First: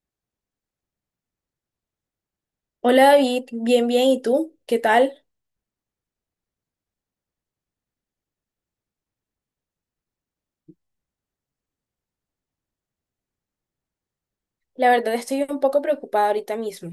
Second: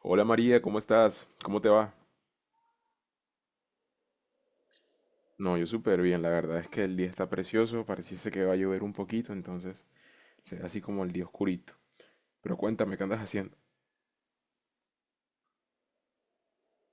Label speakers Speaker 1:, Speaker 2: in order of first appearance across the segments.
Speaker 1: Hola María, ¿cómo estás? ¿Cómo te va?
Speaker 2: Hola David, bien, bien, ¿y tú? ¿Qué tal?
Speaker 1: No, yo súper bien, la verdad es que el día está precioso, pareciese que va a llover un poquito, entonces será así como el día oscurito. Pero cuéntame, ¿qué andas haciendo?
Speaker 2: La verdad estoy un poco preocupada ahorita mismo.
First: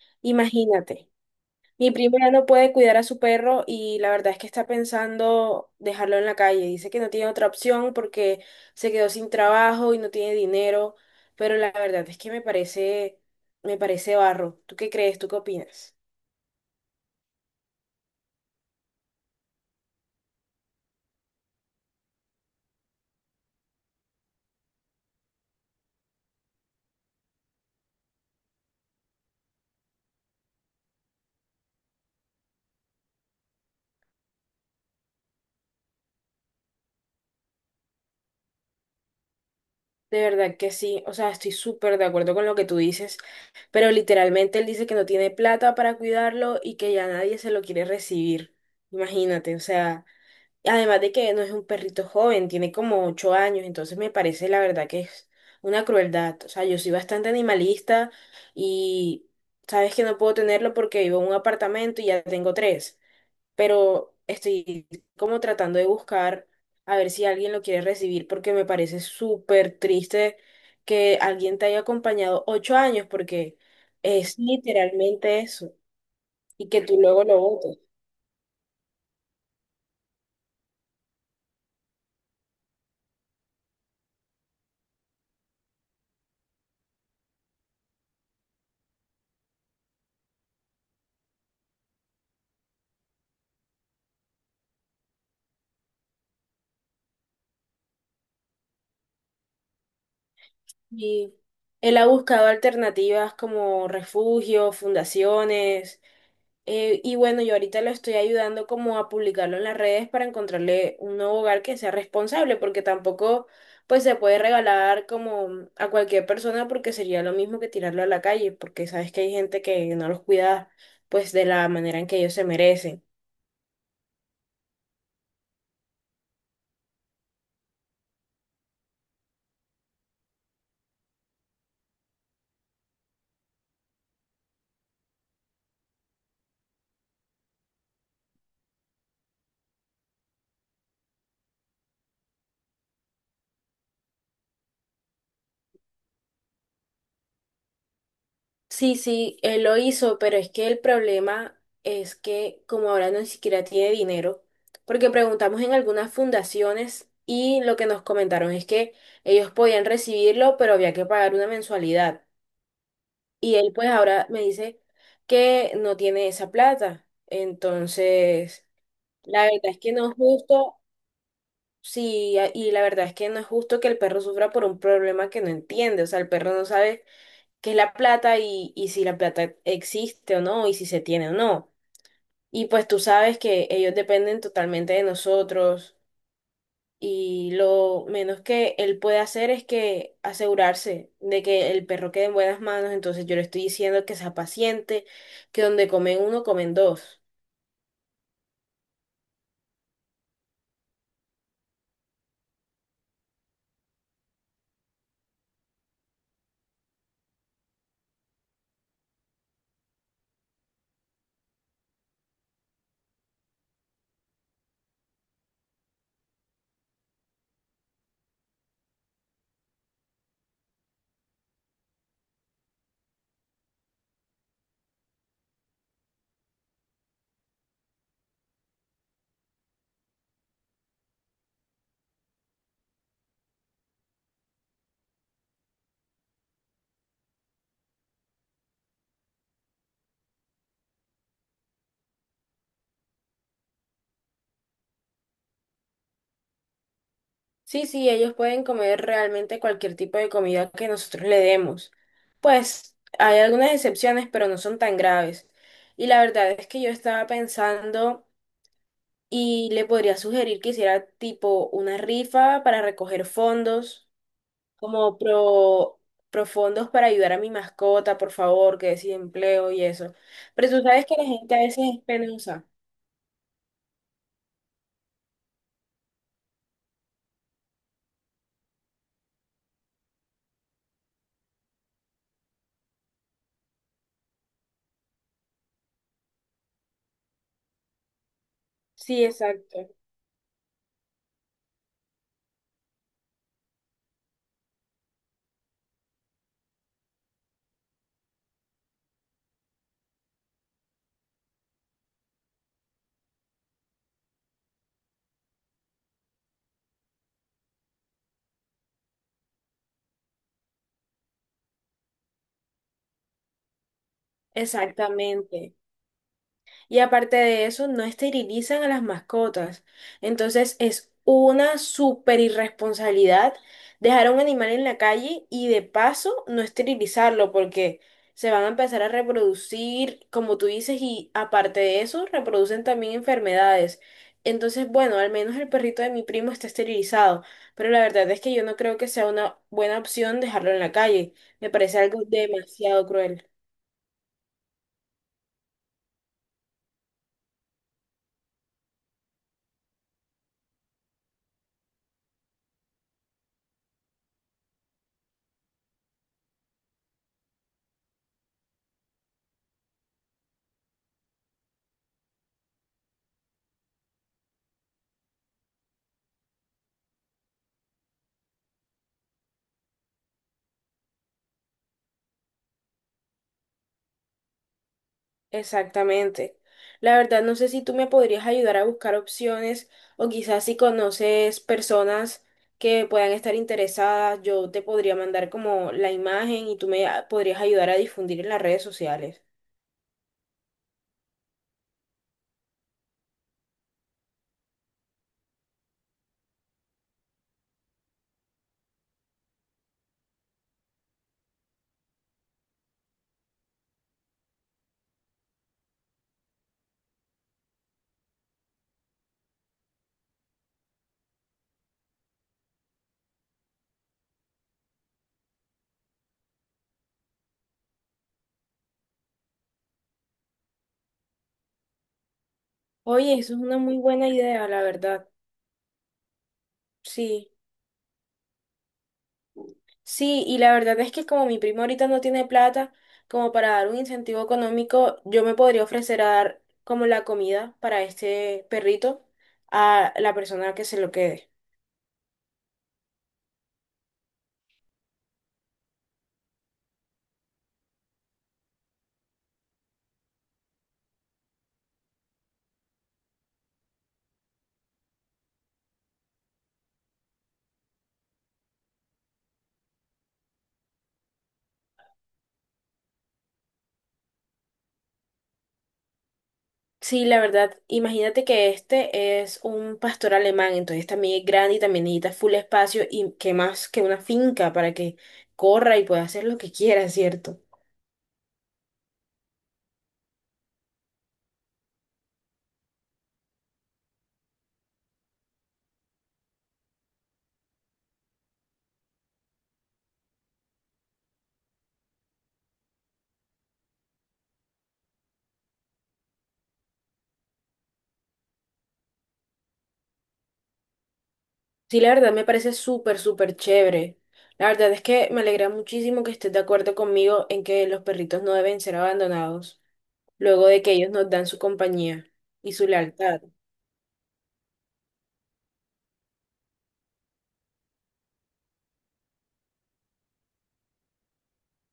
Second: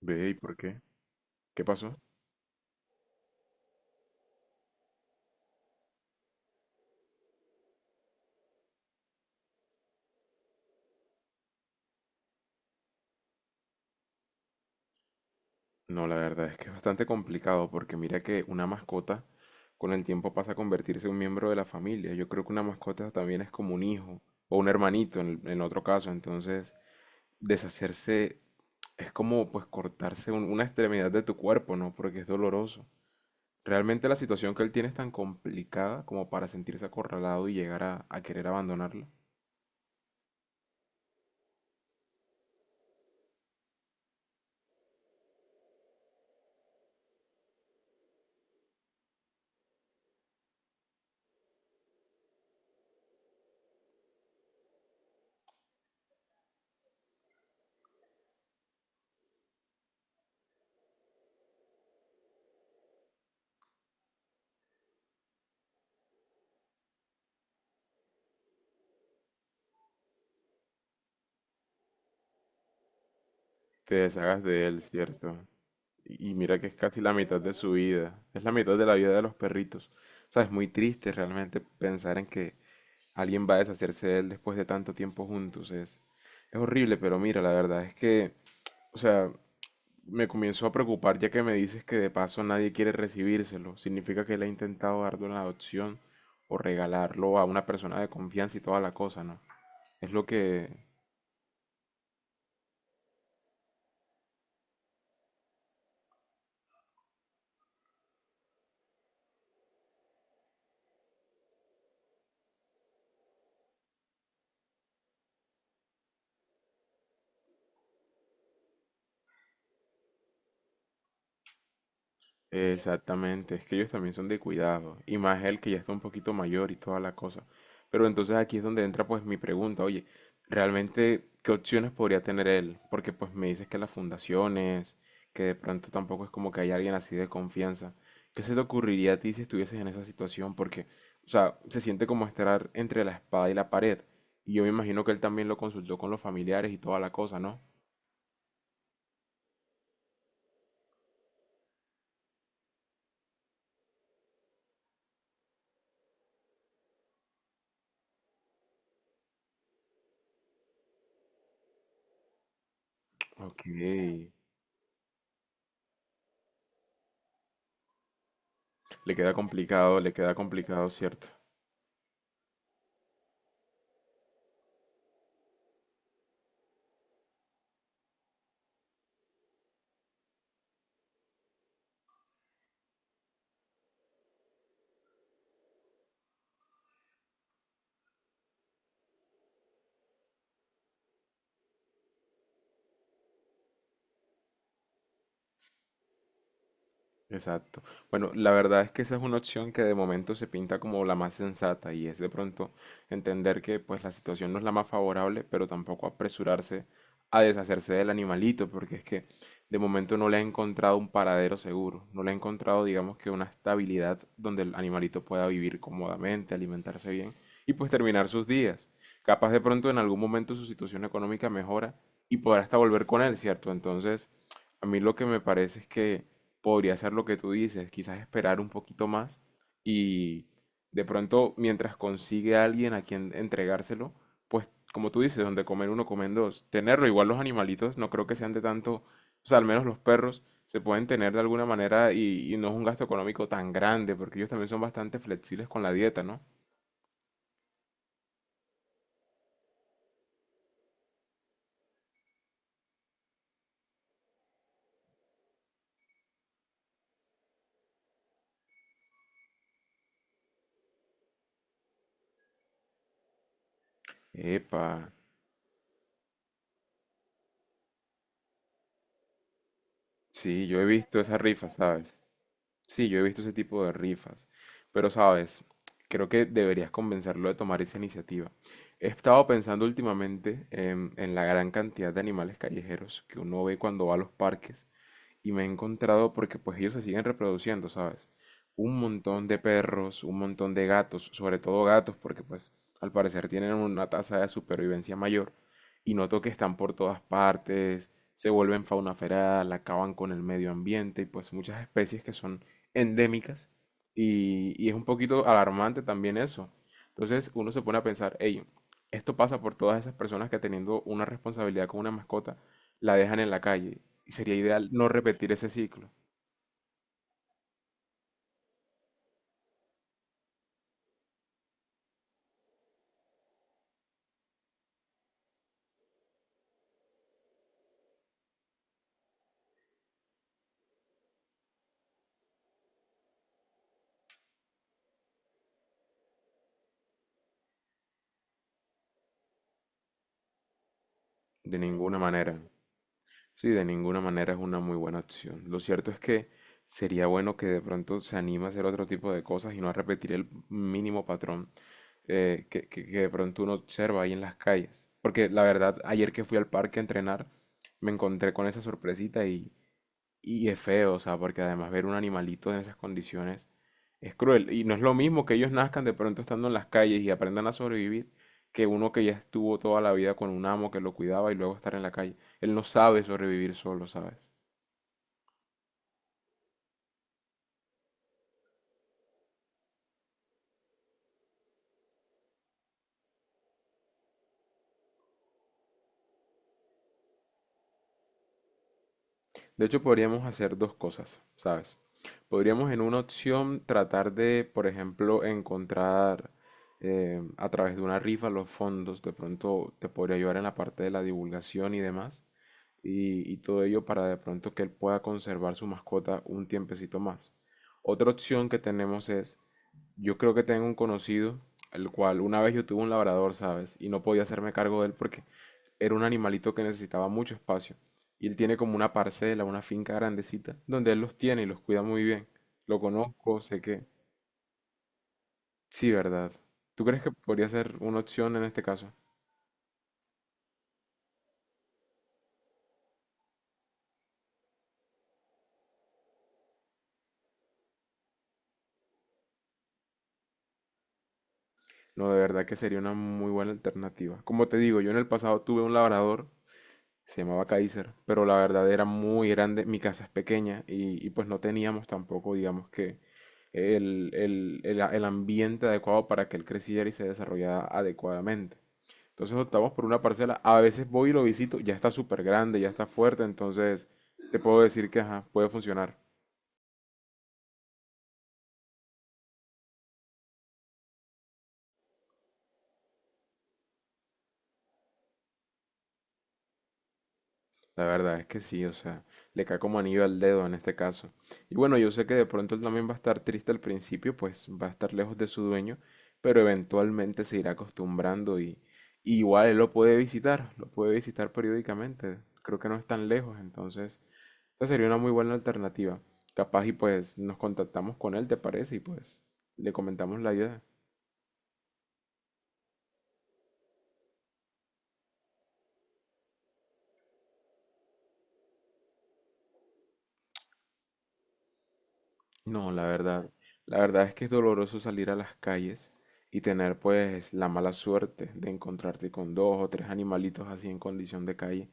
Speaker 1: Ve, ¿y por qué?
Speaker 2: Imagínate,
Speaker 1: ¿Qué
Speaker 2: mi
Speaker 1: pasó?
Speaker 2: prima ya no puede cuidar a su perro y la verdad es que está pensando dejarlo en la calle. Dice que no tiene otra opción porque se quedó sin trabajo y no tiene dinero, pero la verdad es que me parece barro. ¿Tú qué crees? ¿Tú qué opinas?
Speaker 1: No, la verdad es que es bastante complicado porque mira que una mascota con el tiempo pasa a convertirse en un miembro de la familia. Yo creo que una mascota también es como un hijo o un hermanito en otro caso, entonces deshacerse es como pues cortarse una extremidad de tu cuerpo, ¿no? Porque es doloroso. Realmente la situación que él tiene es tan complicada como para sentirse acorralado y llegar a querer abandonarla.
Speaker 2: De verdad que sí, o sea, estoy súper de acuerdo con lo que tú dices, pero literalmente él dice que no tiene plata para cuidarlo y que ya nadie se lo quiere recibir. Imagínate, o sea, además de que no es un perrito joven, tiene como 8 años, entonces me parece la verdad que es una crueldad. O sea, yo soy bastante animalista y sabes que no puedo tenerlo porque vivo en un apartamento y ya tengo tres, pero estoy como tratando de buscar a ver si alguien lo quiere recibir porque me parece súper triste que alguien te haya acompañado 8 años porque
Speaker 1: Te
Speaker 2: es
Speaker 1: deshagas de él, ¿cierto?
Speaker 2: literalmente eso
Speaker 1: Y mira que
Speaker 2: y
Speaker 1: es
Speaker 2: que tú
Speaker 1: casi la
Speaker 2: luego lo
Speaker 1: mitad de su
Speaker 2: votes.
Speaker 1: vida. Es la mitad de la vida de los perritos. O sea, es muy triste realmente pensar en que alguien va a deshacerse de él después de tanto tiempo juntos. Es horrible, pero mira, la verdad es que, o sea, me comienzo a preocupar ya que me dices que de paso nadie quiere recibírselo. Significa que él ha intentado darlo en adopción o regalarlo a una persona de confianza y toda la cosa, ¿no? Es lo que...
Speaker 2: Y él ha buscado alternativas como refugios, fundaciones. Y bueno, yo ahorita lo estoy ayudando como a publicarlo en las redes para encontrarle un nuevo hogar que sea responsable, porque tampoco pues se puede regalar como a cualquier persona porque sería lo mismo que tirarlo a la calle, porque sabes que hay gente que no los cuida pues de la manera en que ellos se merecen.
Speaker 1: Exactamente, es que ellos también son de cuidado, y más él que ya está un poquito mayor y toda la cosa. Pero entonces aquí es donde entra pues mi pregunta, oye, ¿realmente qué opciones podría tener él? Porque pues me dices que las fundaciones, que de pronto tampoco es como que haya alguien así de confianza. ¿Qué se te ocurriría a ti si estuvieses en esa situación? Porque, o sea, se siente como estar entre la espada y la pared, y yo me imagino que él también lo consultó con los familiares y toda la cosa, ¿no?
Speaker 2: Sí, sí, él lo hizo, pero es que el problema es que como ahora no ni siquiera tiene dinero, porque preguntamos en algunas fundaciones y lo que nos comentaron es que ellos podían recibirlo, pero había que pagar una mensualidad. Y
Speaker 1: Ok,
Speaker 2: él pues ahora me dice que no tiene esa plata. Entonces, la verdad es que no
Speaker 1: le
Speaker 2: es
Speaker 1: queda
Speaker 2: justo,
Speaker 1: complicado, ¿cierto?
Speaker 2: sí, y la verdad es que no es justo que el perro sufra por un problema que no entiende, o sea, el perro no sabe qué es la plata y si la plata existe o no y si se tiene o no. Y pues tú sabes que ellos dependen totalmente de nosotros y lo menos que él puede hacer es que asegurarse de que el perro quede en buenas manos. Entonces yo le estoy diciendo que sea paciente, que donde comen uno, comen dos.
Speaker 1: Exacto. Bueno, la verdad es que esa es una opción que de momento se pinta como la más sensata y es de pronto entender que pues la situación no es la más favorable, pero tampoco apresurarse a deshacerse del animalito, porque es que de momento no le ha encontrado un paradero seguro, no le ha encontrado digamos que una estabilidad donde el animalito pueda vivir cómodamente, alimentarse bien y pues terminar sus días. Capaz de pronto en algún momento su situación económica mejora y podrá hasta volver con él, ¿cierto? Entonces, a mí lo que me parece es que podría ser lo que tú dices, quizás esperar un poquito más y de pronto mientras consigue a alguien a quien entregárselo, pues como tú dices, donde comer uno, comen dos. Tenerlo, igual los animalitos, no creo que sean de tanto, o sea, al menos los perros se pueden tener de alguna manera y no es un gasto económico tan grande, porque ellos también son bastante flexibles con la dieta, ¿no?
Speaker 2: Sí, sí, ellos pueden comer realmente cualquier tipo de comida que nosotros le demos. Pues hay algunas excepciones, pero no son tan graves. Y la verdad es que yo estaba pensando y le podría sugerir que hiciera tipo una rifa para recoger fondos,
Speaker 1: Epa,
Speaker 2: como pro, pro fondos para ayudar a mi mascota, por favor, que es empleo y eso.
Speaker 1: sí,
Speaker 2: Pero
Speaker 1: yo
Speaker 2: tú
Speaker 1: he
Speaker 2: sabes que
Speaker 1: visto
Speaker 2: la
Speaker 1: esas
Speaker 2: gente a
Speaker 1: rifas,
Speaker 2: veces es
Speaker 1: ¿sabes?
Speaker 2: penosa.
Speaker 1: Sí, yo he visto ese tipo de rifas, pero sabes, creo que deberías convencerlo de tomar esa iniciativa. He estado pensando últimamente en la gran cantidad de animales callejeros que uno ve cuando va a los parques y me he encontrado porque pues ellos se siguen reproduciendo, ¿sabes? Un
Speaker 2: Sí,
Speaker 1: montón de
Speaker 2: exacto.
Speaker 1: perros, un montón de gatos, sobre todo gatos, porque pues al parecer tienen una tasa de supervivencia mayor y noto que están por todas partes, se vuelven fauna feral, acaban con el medio ambiente y pues muchas especies que son endémicas y es un poquito alarmante también eso. Entonces uno se pone a pensar, hey, esto pasa por todas esas personas que teniendo una responsabilidad con una mascota, la dejan en la calle y sería ideal no repetir ese
Speaker 2: Exactamente.
Speaker 1: ciclo.
Speaker 2: Y aparte de eso, no esterilizan a las mascotas. Entonces es una súper irresponsabilidad dejar a un animal en la calle y de paso no esterilizarlo porque se van a empezar a reproducir, como tú dices, y aparte de eso, reproducen también enfermedades. Entonces, bueno, al menos el perrito de mi primo está esterilizado, pero la verdad es que yo no creo que sea una buena opción dejarlo en la calle. Me
Speaker 1: De
Speaker 2: parece
Speaker 1: ninguna
Speaker 2: algo
Speaker 1: manera.
Speaker 2: demasiado cruel.
Speaker 1: Sí, de ninguna manera es una muy buena opción. Lo cierto es que sería bueno que de pronto se anime a hacer otro tipo de cosas y no a repetir el mínimo patrón que de pronto uno observa ahí en las calles. Porque la verdad, ayer que fui al parque a entrenar, me encontré con esa sorpresita y... Y es feo, o sea, porque además ver un animalito en esas condiciones es cruel. Y no es lo mismo que ellos nazcan de pronto estando en las calles y aprendan a sobrevivir que uno que ya estuvo toda la vida con un amo que lo cuidaba y luego estar en la calle. Él no sabe sobrevivir solo, ¿sabes?
Speaker 2: Exactamente. La verdad, no sé si tú me podrías ayudar a buscar opciones o quizás si conoces personas que puedan estar interesadas, yo te podría mandar como la imagen y podrías ayudar a difundir en las redes sociales.
Speaker 1: De hecho, podríamos hacer dos cosas, ¿sabes? Podríamos en una opción tratar de, por ejemplo, encontrar a través de una rifa los fondos. De pronto te podría ayudar en la parte de la divulgación y demás. Y y todo ello para de pronto que él pueda conservar su mascota un tiempecito más. Otra opción que tenemos es, yo creo que tengo un conocido, el cual una vez yo tuve un labrador, ¿sabes? Y no podía hacerme cargo de él porque era un animalito que necesitaba mucho espacio. Y él tiene como una parcela, una finca grandecita, donde él los tiene y los cuida muy bien. Lo
Speaker 2: Oye, eso es
Speaker 1: conozco,
Speaker 2: una
Speaker 1: sé
Speaker 2: muy
Speaker 1: que...
Speaker 2: buena idea, la verdad.
Speaker 1: Sí, ¿verdad? ¿Tú crees que
Speaker 2: Sí.
Speaker 1: podría ser una opción en este caso?
Speaker 2: Sí, y la verdad es que como mi primo ahorita no tiene plata, como para dar un incentivo económico, yo me podría ofrecer a dar como la comida para este perrito a la persona que se lo quede.
Speaker 1: No, de verdad que sería una muy buena alternativa. Como te digo, yo en el pasado tuve un labrador. Se llamaba Kaiser, pero la verdad era muy grande, mi casa es pequeña y pues no teníamos tampoco, digamos que, el el ambiente adecuado para que él creciera y se desarrollara adecuadamente. Entonces optamos por una parcela, a veces voy y lo visito, ya está súper grande, ya está fuerte, entonces te puedo decir que ajá, puede funcionar.
Speaker 2: Sí, la verdad, imagínate que este es un pastor alemán, entonces también es grande y también necesita full espacio y que más que una finca para que corra y pueda hacer lo que quiera, ¿cierto?
Speaker 1: La verdad es que sí, o sea, le cae como anillo al dedo en este caso. Y bueno, yo sé que de pronto él también va a estar triste al principio, pues va a estar lejos de su dueño, pero eventualmente se irá acostumbrando y igual él lo puede visitar periódicamente. Creo que no es tan lejos, entonces esa sería una muy buena alternativa. Capaz y pues nos contactamos con él, ¿te parece? Y pues le comentamos la idea.
Speaker 2: Sí, la verdad me parece súper, súper chévere. La verdad es que me alegra muchísimo que estés de acuerdo conmigo en que los perritos no deben ser abandonados luego de que ellos nos dan su compañía y su
Speaker 1: No,
Speaker 2: lealtad.
Speaker 1: la verdad es que es doloroso salir a las calles y tener pues la mala suerte de encontrarte con dos o tres animalitos así en condición de calle,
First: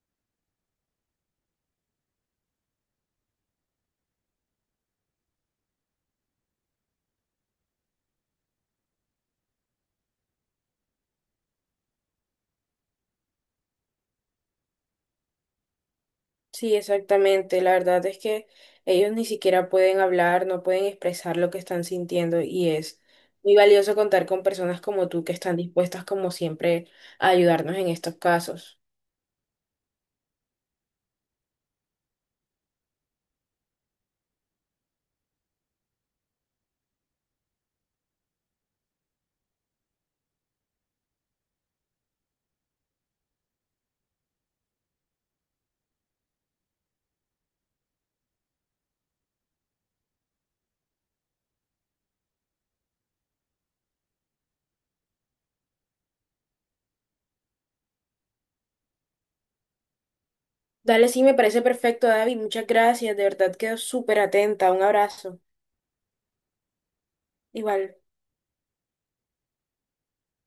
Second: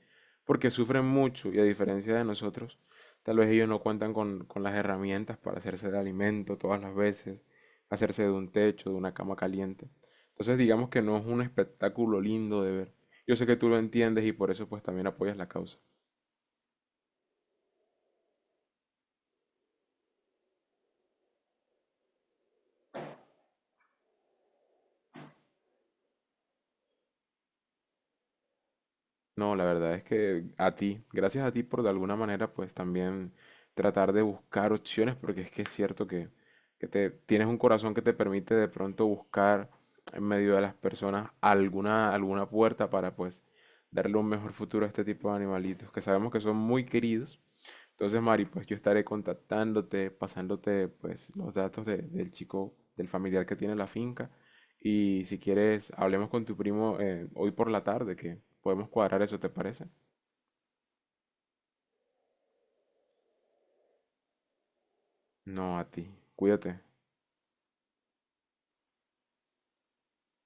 Speaker 1: porque sufren mucho y a diferencia de nosotros, tal vez ellos no cuentan con las herramientas para hacerse de alimento todas las veces, hacerse de un techo, de una cama caliente. Entonces digamos que no es un espectáculo lindo de ver. Yo sé que tú lo entiendes y por eso pues también apoyas la causa.
Speaker 2: Sí, exactamente. La verdad es que ellos ni siquiera pueden hablar, no pueden expresar lo que están sintiendo y es muy valioso contar con personas como tú que están dispuestas como siempre a ayudarnos en estos casos.
Speaker 1: No, la verdad es que a ti, gracias a ti por de alguna manera pues también tratar de buscar opciones, porque es que es cierto que te, tienes un corazón que te permite de pronto buscar en medio de las personas alguna, alguna puerta para pues darle un mejor futuro a este tipo de animalitos, que sabemos que son muy queridos entonces, Mari, pues yo estaré contactándote, pasándote pues los datos del chico, del familiar que tiene la finca. Y si quieres, hablemos con tu primo hoy por la tarde, que podemos cuadrar eso, ¿te parece?
Speaker 2: Dale, sí, me parece perfecto, David. Muchas gracias. De verdad quedo súper atenta. Un abrazo.
Speaker 1: No, a ti. Cuídate.
Speaker 2: Igual.